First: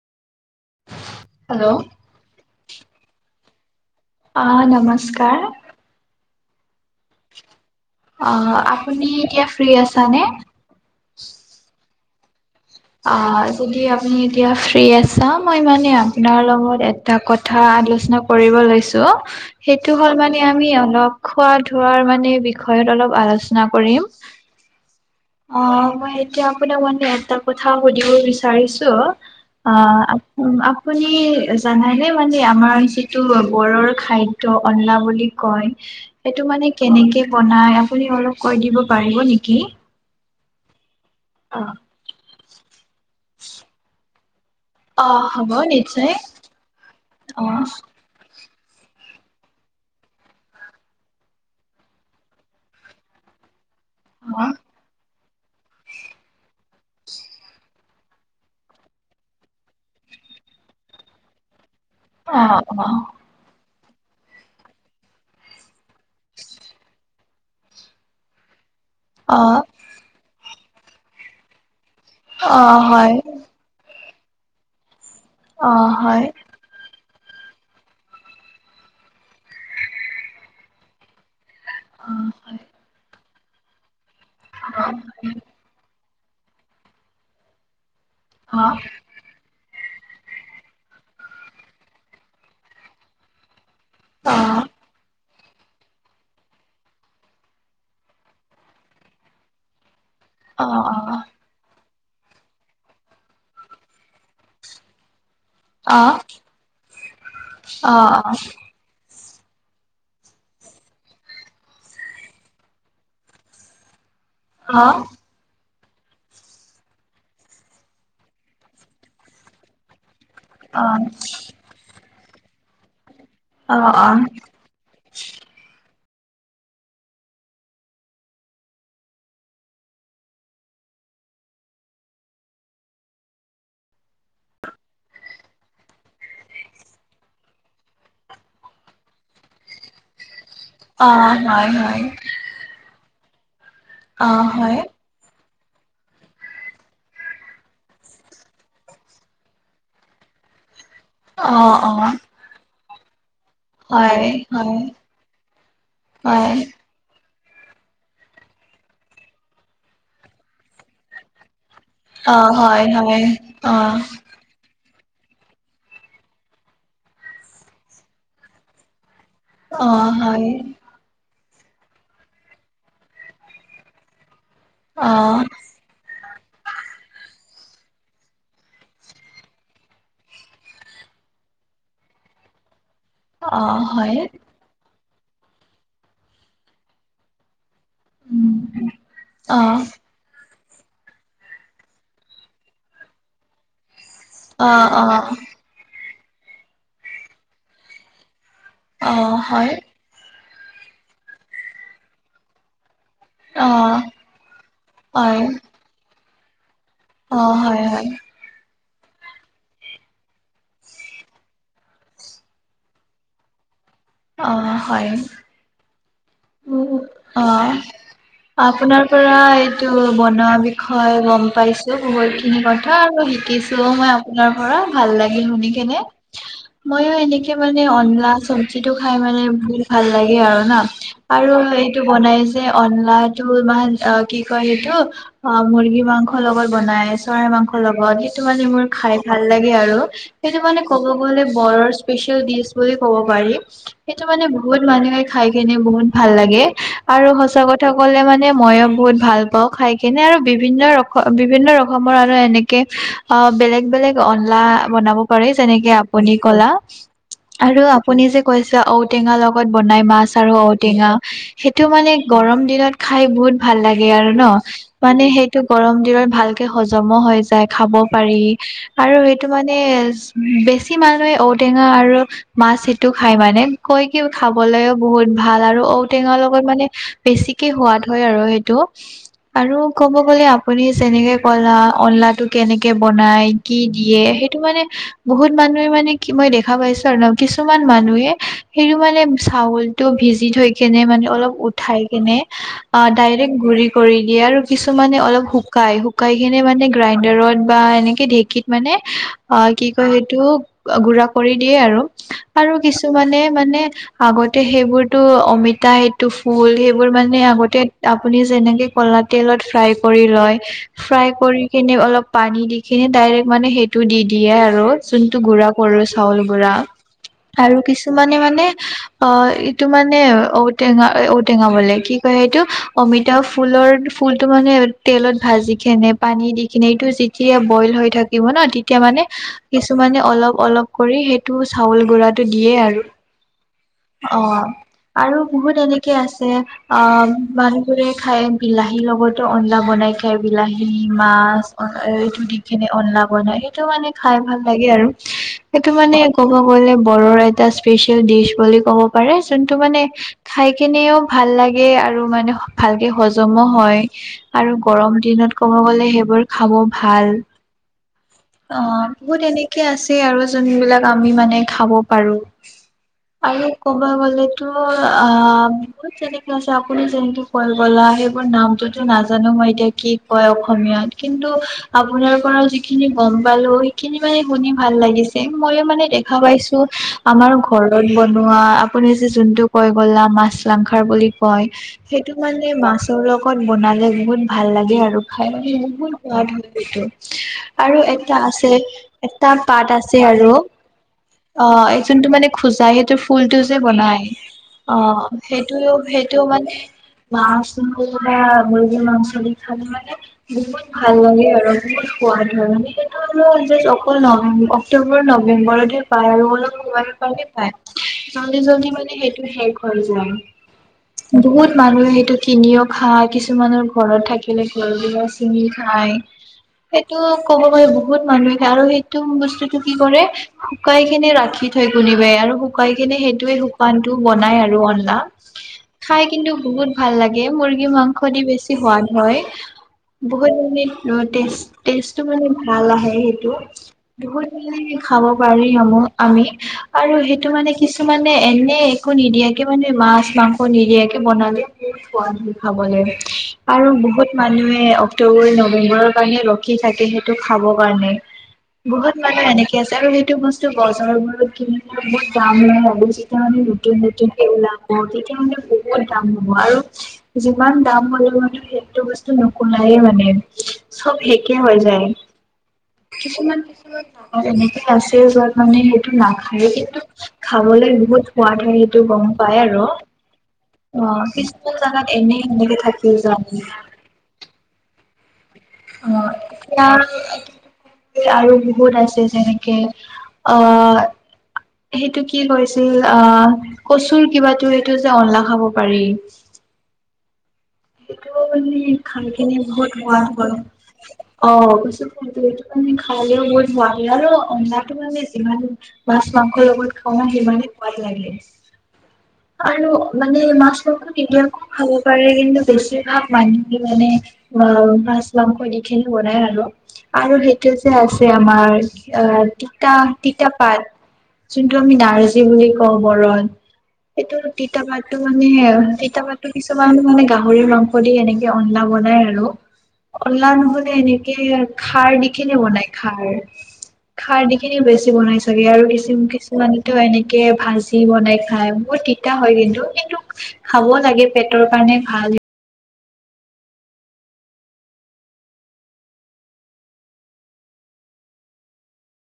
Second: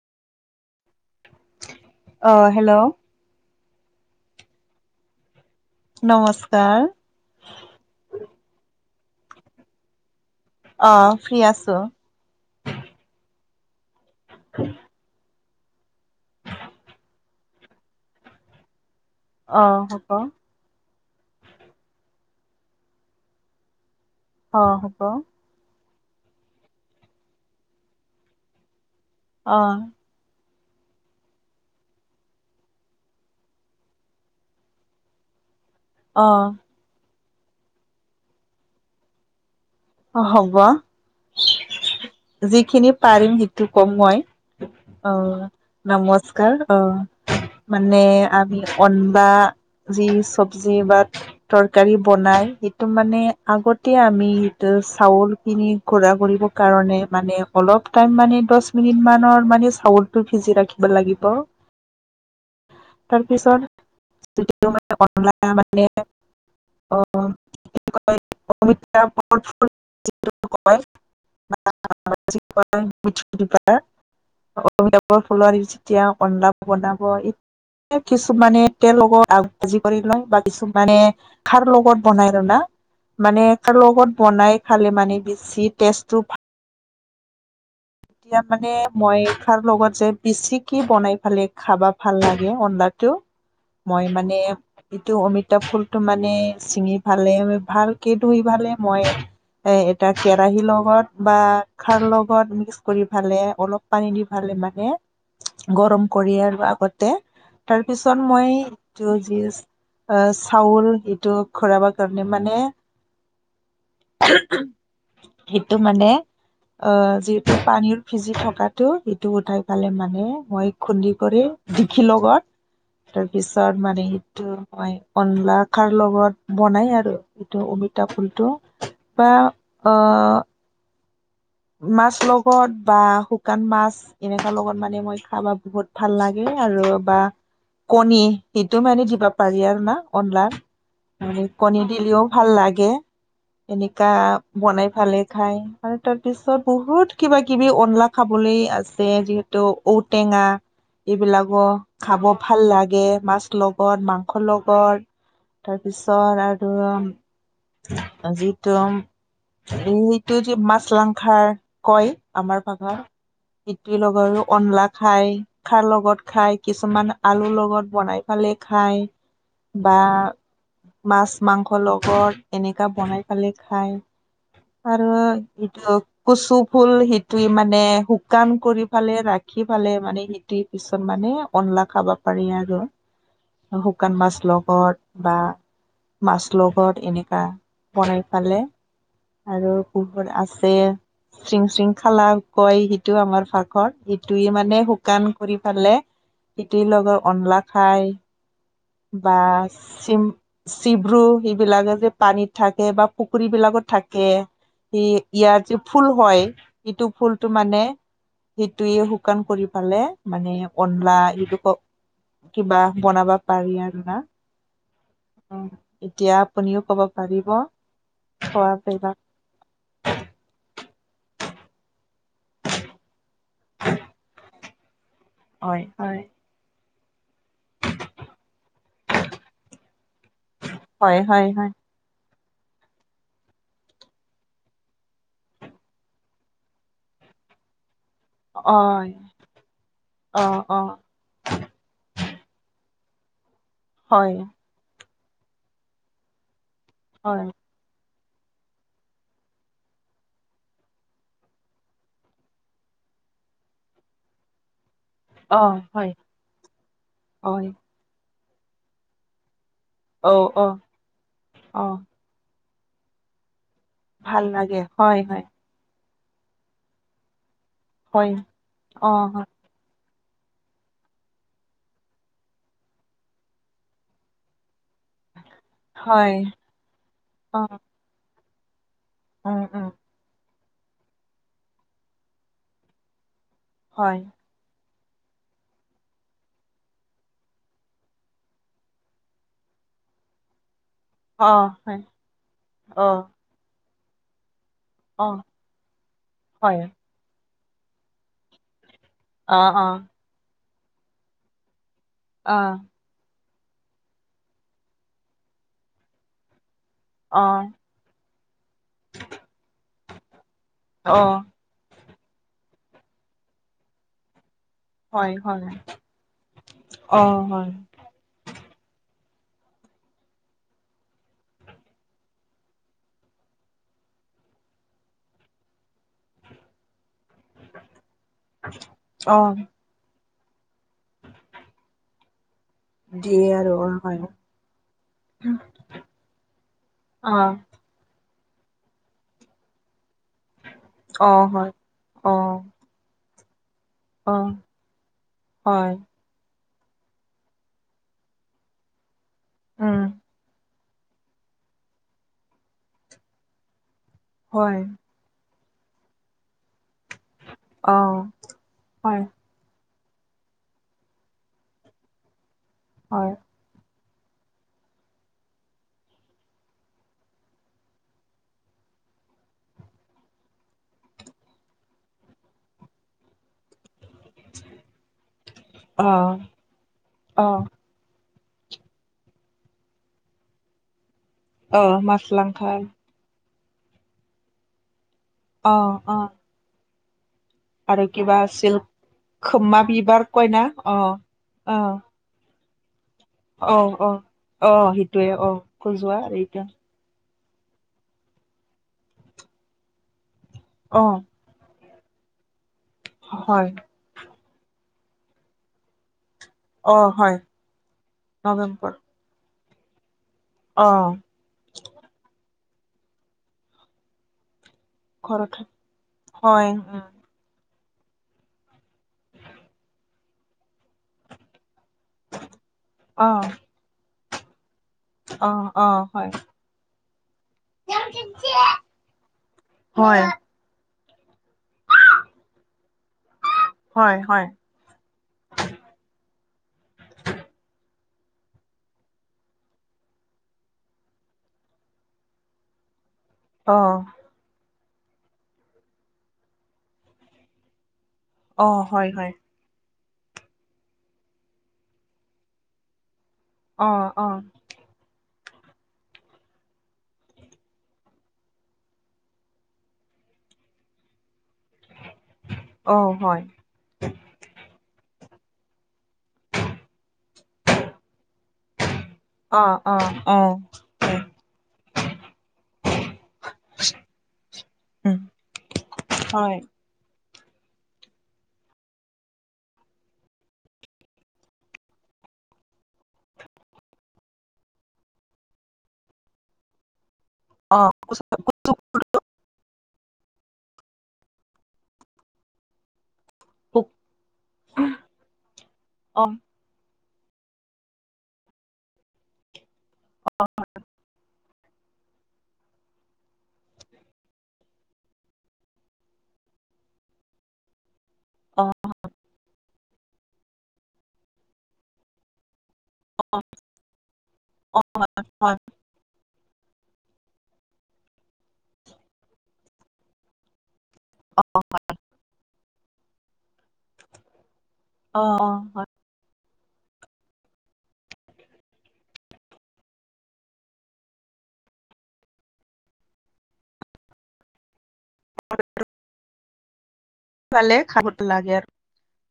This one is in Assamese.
হেল্ল'। অ হেল্ল'। অ নমস্কাৰ। নমস্কাৰ। অ', আপুনি এতিয়া ফ্ৰী আছ নে? অ ফ্ৰী আছোঁ। আ যদি আপুনি এতিয়া ফ্ৰী আছা মই মানে আপোনাৰ লগত এটা কথা আলোচনা কৰিব লৈছো অ সেইটো হ'ব হ'ল মানে আম আমি অলপ খোৱা-ধোৱাৰ মানে বিষয়ত অলপ আলোচনা কৰিম। অ হ'ব। অ মই এতিয়া আপোনাক মানে এটা কথা সুধিব বিচাৰিছো, অ' উ, আপুনি জানেনে আমৰ আমাৰ যিটো বৰৰ খাদ্য অলা বুলি কয় অ এইটো মানে কেনেকে বনাই, আপুনি অলপ কৈ দিব পাৰিব নেকি? অ হ'ব, যিখিনি পাৰিম সেইটো কম মই। অ হ'ব নিশ্চয় নমস্কাৰ, অ, অ মানে আমি অনবা, যি চব্জি বা তৰকাৰী বনাই, সেইটো মানে, আগতে আমি অ চাউলখিনি ঘূৰা কৰিব কাৰণে মানে অলপ টাইম মানে, দশ মিনিট মানৰ মানে, চাউল টো ভিজি ৰাখিব লাগিব। [unintelligible] পিছত অ অ অ হয় অ [unintelligible] হয় [unintelligible] [unintelligible] [unintelligible] বনাব, এ কিছুমানে তেল লগত আগ ভাজি কৰি লয় বা কিছুমানে খাৰৰ লগত অ বনাই আৰো না, হয় মানে খাৰৰ লগত বনাই অ খালে মানে বেছি টেষ্টটো ভ এতিয়া অ মানে মই খাৰ লগত যে পিচিকি বনাই ফালে খাবা ভাল লাগে অনলাটো। মই মানে, এইটো অমি তা ফুলটো মানে, চিঙি ফালে ভালে-ভালকে ধুই ফালে মই এ এটা কেৰাহি অ অ অ লগত বা খাৰ লগত কৰি ভালে অলপ পানী দি ভালে মানে অ অ অ গৰম কৰি আৰু আগতে, তাৰ পিছত মই টো যি, আহ চাউল এইটো খৰাবাৰ কাৰণে মানে অ অ সেইটো মানে, অ, যি পানীৰ ফিজি থকাটো সিটো উঠাই পালে মানে, মই খুন্দি কৰি [unintelligible] লগত, তাৰপিছত মানে অ এইটো মই অনলা খাৰ লগত বনাই আৰু। এইটো অমিতা ফুলটো, বা অ, মাছ লগত বা শুকান মাছ। এনেকা লগত মানে মই খাবা বহুত ভাল লাগে আৰু বা কণী, সেইটো মানে দিবা পাৰি আৰু না অনলাৰ? অ আৰু হয় কণী হয় দিলেও ভাল লাগে। এনেকা অ হয় বনাই ভালে খাই আৰু তাত পিছত বহুত কিবা কিবি অনলা খাবলে আছে যিহেতু ঔটেঙা অ এইবিলাকো, অ খাব ভাল লাগে মাছ লগত হয় মাংসৰ হয় লগত, তাৰপিছত হয় আৰু যিটো, [unintelligible] কয় অ আমাৰ হয় ভাষা, হয় অ ইটোৰ লগতো অনলা খায়। খাৰ লগত খাই কিছুমান আলুৰ লগত বনাই পালে খায়। অ বা, হয় মাছ মাংস লগত এনেকা বনাই পালে খায়। আৰু, অ এইটো কচু ফুল সিটোয়ে মানে শুকান কৰি ফালে ৰাখি ফালে মানে সি দি পিছত মানে অনলা খাবা পাৰি আৰু। অ শুকান হয় মাছ লগত বা মাছ লগত এনেকা বনাই খালে, অ আৰু পোহুৰ আছে। চিং চিং খালা কয় সেইটো আমাৰ পাখত সেইটোৱে অ মানে অ শুকান কৰি ফালে, [unintelligible] লগত অনলা খাই। অ বা হয় চিম, চিব্ৰু সেইবিলাকে যে পানীত থাকে বা পুখুৰী অ বিলাকত থাকে, হয় সেই ইয়াত যে ফুল হয়। ইটো অ ফুলটো হয় মানে হয় সেইটোৱে শুকান কৰি পালে মানে অনলা [unintelligible] কিবা বনাবা পাৰি আৰু না? অ', হয়, অ', এতিয়া আপুনিও উম, কব অ পাৰিব, খোৱা [unintelligible] টো বনোৱা বিষয়ে গম পাইছো বহুত খিনি কথা আৰু শিকিছোঁ মই আপোনাৰ মোৰো ভাল লাগিল শুনি হয় কিনে। হয় মইয়ো এনেকে মানে আনলা চব্জিটো খাই মানে বহুত ভাল লাগে আৰু না। হয় হয় হয় সেইটো বনাই যে, অনলাটো ইমান অ কি কয় সেইটো- অঁ মুৰ্গী মাংসৰ লগত বনাই চৰাই মাংস লগত- সেইটো মানে মোৰ হয় খাই ভাল লাগে আৰু অ', সেইটো মানে অ', ক'ব- লে বৰৰ স্পেচিয়েল ডিচ বুলি ক'ব পাৰি, সেইটো হয়, মানে বহুত মানুহে খাই কেনে বহুত- ভাল লাগে, আৰু হয়, সঁচা ক- কথা কলে মানে মইয়ো বহুত ভাল পাওঁ খাই কিনে আৰু বিভিন্ন ৰম বিভিন্ন ৰকমৰ আৰু এনেকে- অঁ বেলেগ বেলেগ অনলা বনাব- পাৰি অ', যেনেকে হয়, আপুনি কলা, হয়, আৰু আপুনি যে কৈছে ঔটেঙা লগত- লগত বনাই মাছ অ', আৰু অ', ঔটেঙা, সেইটো অ', মানে গৰম দিনত খাই বহুত ভাল লাগে। গে আৰু ন ভাল লাগে হয়, মানে, হয়, সেইটো- গৰম দিনত ভালকে হজমো হৈ যায় খাব হয়, পাৰি, আৰু অ', সেইটো মানে- নে বেছি মানুহে ঔটেঙা আৰু- মাছ, সেইটো খাই মানে কৈ কি খাবলৈও বহুত- ভাল আৰু ঔটেঙা হয়, লগত মানে বেছিকে অ', সোৱাদ হয় আৰু সেইটো। উম, উম, আৰু- ক'ব গ'লে আপুনি যেনেকে কলা অনলা টো কেনেকে বনাই, কি হয়, দিয়ে, সেই- সেইটো মানে বহুত মানুহে মানে কি মই দেখা পাইছো আৰু কিছুমান মানুহে সেইটো মানে চাউল- ভিজি থৈ কিনে মানে অলপ অ', উঠাই হয়, কেনে অ ডাইৰেক্ট গুৰি কৰি দিয়ে আৰু- কিছুমানে অ', অলপ শুকাই শুকাই কিনে হয়, মানে গ্ৰাইণ্ডাৰত বা এনেকে ঢেঁকীত মানে- অ', অঁ কি অ', কয় সেইটো গুৰা কৰি দিয়ে আৰু, আৰু অ', কিছু- মানে মানে আগতে সেইবোৰতো অমিতা সেইটো ফুল সেইবোৰ মানে অ', আগতে- আপুনি যেনেকে কলা তেলত ফ্ৰাই কৰি লয়, ফ্ৰাই অ', কৰি- সিনি অলপ পানী দি কিনি ডাইৰেক্ট মানে সেইটো দি দিয়ে আৰু। হয়, যোনটো হয়, গুড়া কৰো চাউল গুড়া, অ', হয়, আৰু কিছুমানে মানে- অঁ এইটো মানে ঔটেঙা ঔটেঙা বলে কি কয় এইটো, অমিতা ফুলৰ- ফুলটো মানে তেলত ভাজি খে, পানী দি কিনে এইটো যেতিয়া বইল হৈ থা- থাকিব ন' তেতিয়া মানে অ', কিছুমানে অলপ-অলপ কৰি সেইটো চাউল গুড়াটো দিয়ে আৰু। দিয়ে আৰু অঁ। অঁ আৰু বহুত এনেকে আছে। অঁ অ', ইমান- ৰে খাই, বিলাহীৰ লগতো আলা বনাই খা- সেই বিলাহী অ', মাছ হয়, এইটো দি অ', কিনে অনলা বনাই, সেইটো মানে- খাই অ', ভাল লাগে আৰু সেইটো হয়, মানে ক'ব গলে বড়োৰ এটা স্পেচিয়েল ডিচ বুলি ক'ব- পাৰে যোনটো মানে উম, খাই কেনেও ভাল লাগে আৰু মানে ভালকে হজমো হয়। আৰু হয়, গৰম দিনত ক'ব গলে সেইবোৰ- খাব ভাল, অ', অ হয়, বহুত এনে- আছে আৰু যোনবিলাক আমি মানে খাব পাৰো। হয়। আৰু ক'ব গ'লেতো অঁ বহুত যেনেকে আছে আপুনি যেনেকে কৈ গলা সেইবোৰ নামটো - টো নাজানো মই এতিয়া কি কয় অসমীয়াত, কিন্তু আপোনাৰ পৰা যিখিনি গম পালো- খিনি মানে শুনি ভাল লাগিছে, মইয়ো মানে দেখা অ', পাইছো। আমাৰ অ', ঘৰত বনো- ৱা, আপুনি যে যোনটো কই গলা মাছ লাংসাৰ বুলি কয়, অ', সেইটো মানে মাছলাংখাৰ মা- ছৰ লগত বনালে বহুত ভাল লাগে আৰু খাই। মানে বহুত সোৱাদ হয় সেইটো। আৰু এটা আছে, এটা পাত আছে আৰু অঁ যোনটো মানে- খোজাই সেইটো ফুলটো যে বনাই অঁ সেইটোৱে অ সেইটোও, খজোৱা আৰু সেইটো এতিয়া মানে- [unintelligible] খালে মানে বহুত অ ভাল লাগে আৰু। বহুত সোৱাদ হয়, হয় অকল যে নৱেম, অক্টোবৰ, নৱেম্বৰতহে পায় আৰু অলপ- অ হয় পায়, জল্দি জল্দি নৱেম্বৰ মানে সেইটো শেষ হৈ যায়। অঁ। বহুত মানুহে সেইটো কিনিও খায়। কিছুমানৰ ঘৰত থাকি- লে ঘৰৰ পৰা ঘৰত চিঙিও খায়, হয় উম সেইটো- ক'ব পাৰে বহুত মানুহে খায় আৰু সেইটো বস্তুটো কি কৰে শুকাই খিনে ৰাখি থয় কোনিবাই আৰু শুকাই কিনি অ সেইটোৱে শুকান টো বনাই আৰু অন অ অ [unintelligible] খাই হয় কিন্তু বহুত ভাল লাগে মুৰ্গী মাংস দি বেছি সোৱাদ হয় হয় বহুত [unintelligible] উম, টেষ্ট-টেষ্টটো মানে ভাল আহে সেইটো হয় হয় বহুত [unintelligible] খাব পাৰি আমো আমি আৰু সেই টো মানে কিছুমানে এনে একো নিদিয়াকে মানে মাছ মাংস নিদিয়াকে বনালে কি সোৱাদ হৈ খাবলে। অ আৰু বহুত মানুহে অক্টোবৰ, নৱেম্বৰৰ কাৰণে ৰখি থাকে সেইটো খাব কাৰণে। অ হয় বহুত হয় মানুহ এনেকে আছে আৰু সেইটো বস্তু বজাৰ বাৰত কিনব বহুত দাম লয় [unintelligible] যেতিয়া মানে অ অ নতুন-নতুনকে ওলাব তেতিয়া মানে বহুত দাম হ'ব আৰু যিমান দাম হলোঁ মানে সেইটো বস্তু নুকোলায়ে মানে। চব হেকে হৈ যায়। অ হয় কিছুমান- কিছুমান [unintelligible] এনেকে আছে য'ত মানে সেইটো নাখায়ে কিন্তু খাবলৈ বহুত সোৱাদ হয় সেইটো কম। পাই আৰ অ, কিছুমান জাগাত এনে- এনেকে থাকি যায় [unintelligible] উম, অ, হয় এতিয়া [unintelligible] আৰু বহুত আছে যেনেকে, অ সেইটো কি কৈছিল অ, কচুৰ কিবাতো এইটো যে অনলা খাব পাৰি অ অ সেইটো হয় [unintelligible] খাই কিনে বহুত সোৱাদ হয় অ, পিছত [unintelligible] এইটো কাৰনে খালেও বহুত সোৱাদ [unintelligible] আৰু অনলাটো মানে যিমান অ মাছ-মাংস ৰ লগত খাৱা সিমানে সোৱাদ লাগে। আৰু মানে মাছ, মাংস নিদিয়াকো খাব পাৰে কিন্তু বেছিভাগ মানুহে মানে অ, মাছ, মাংস দিখিনো বনাই আৰু। আৰু সেইটো যে আছে আমাৰ আহ তিতা- তিতা পাত যোনটো আমি নাৰ্জী বুলি কওঁ বৰণ সেইটোৰ তিতা পাত টো মানে তিতাপাততো কিছুমান মানে গাহৰিৰ মাংস দি এনেকে অনলা বনাই আৰু। অনলা নহ'লে এনেকে খাৰ দি কেনে বনাই খাৰ। খাৰ দিখিনি বেছি অ বনাই চাগে হয় আৰু দিচিম কিচ কিছুমানেতো এনেকে ভাজি বনাই খাই। বহুত তিতা হয় কিন্তু -কিন্তু খাব লাগে পেটৰ কাৰণে ভাল। [unintelligible] পালে খাবতো লাগে আৰ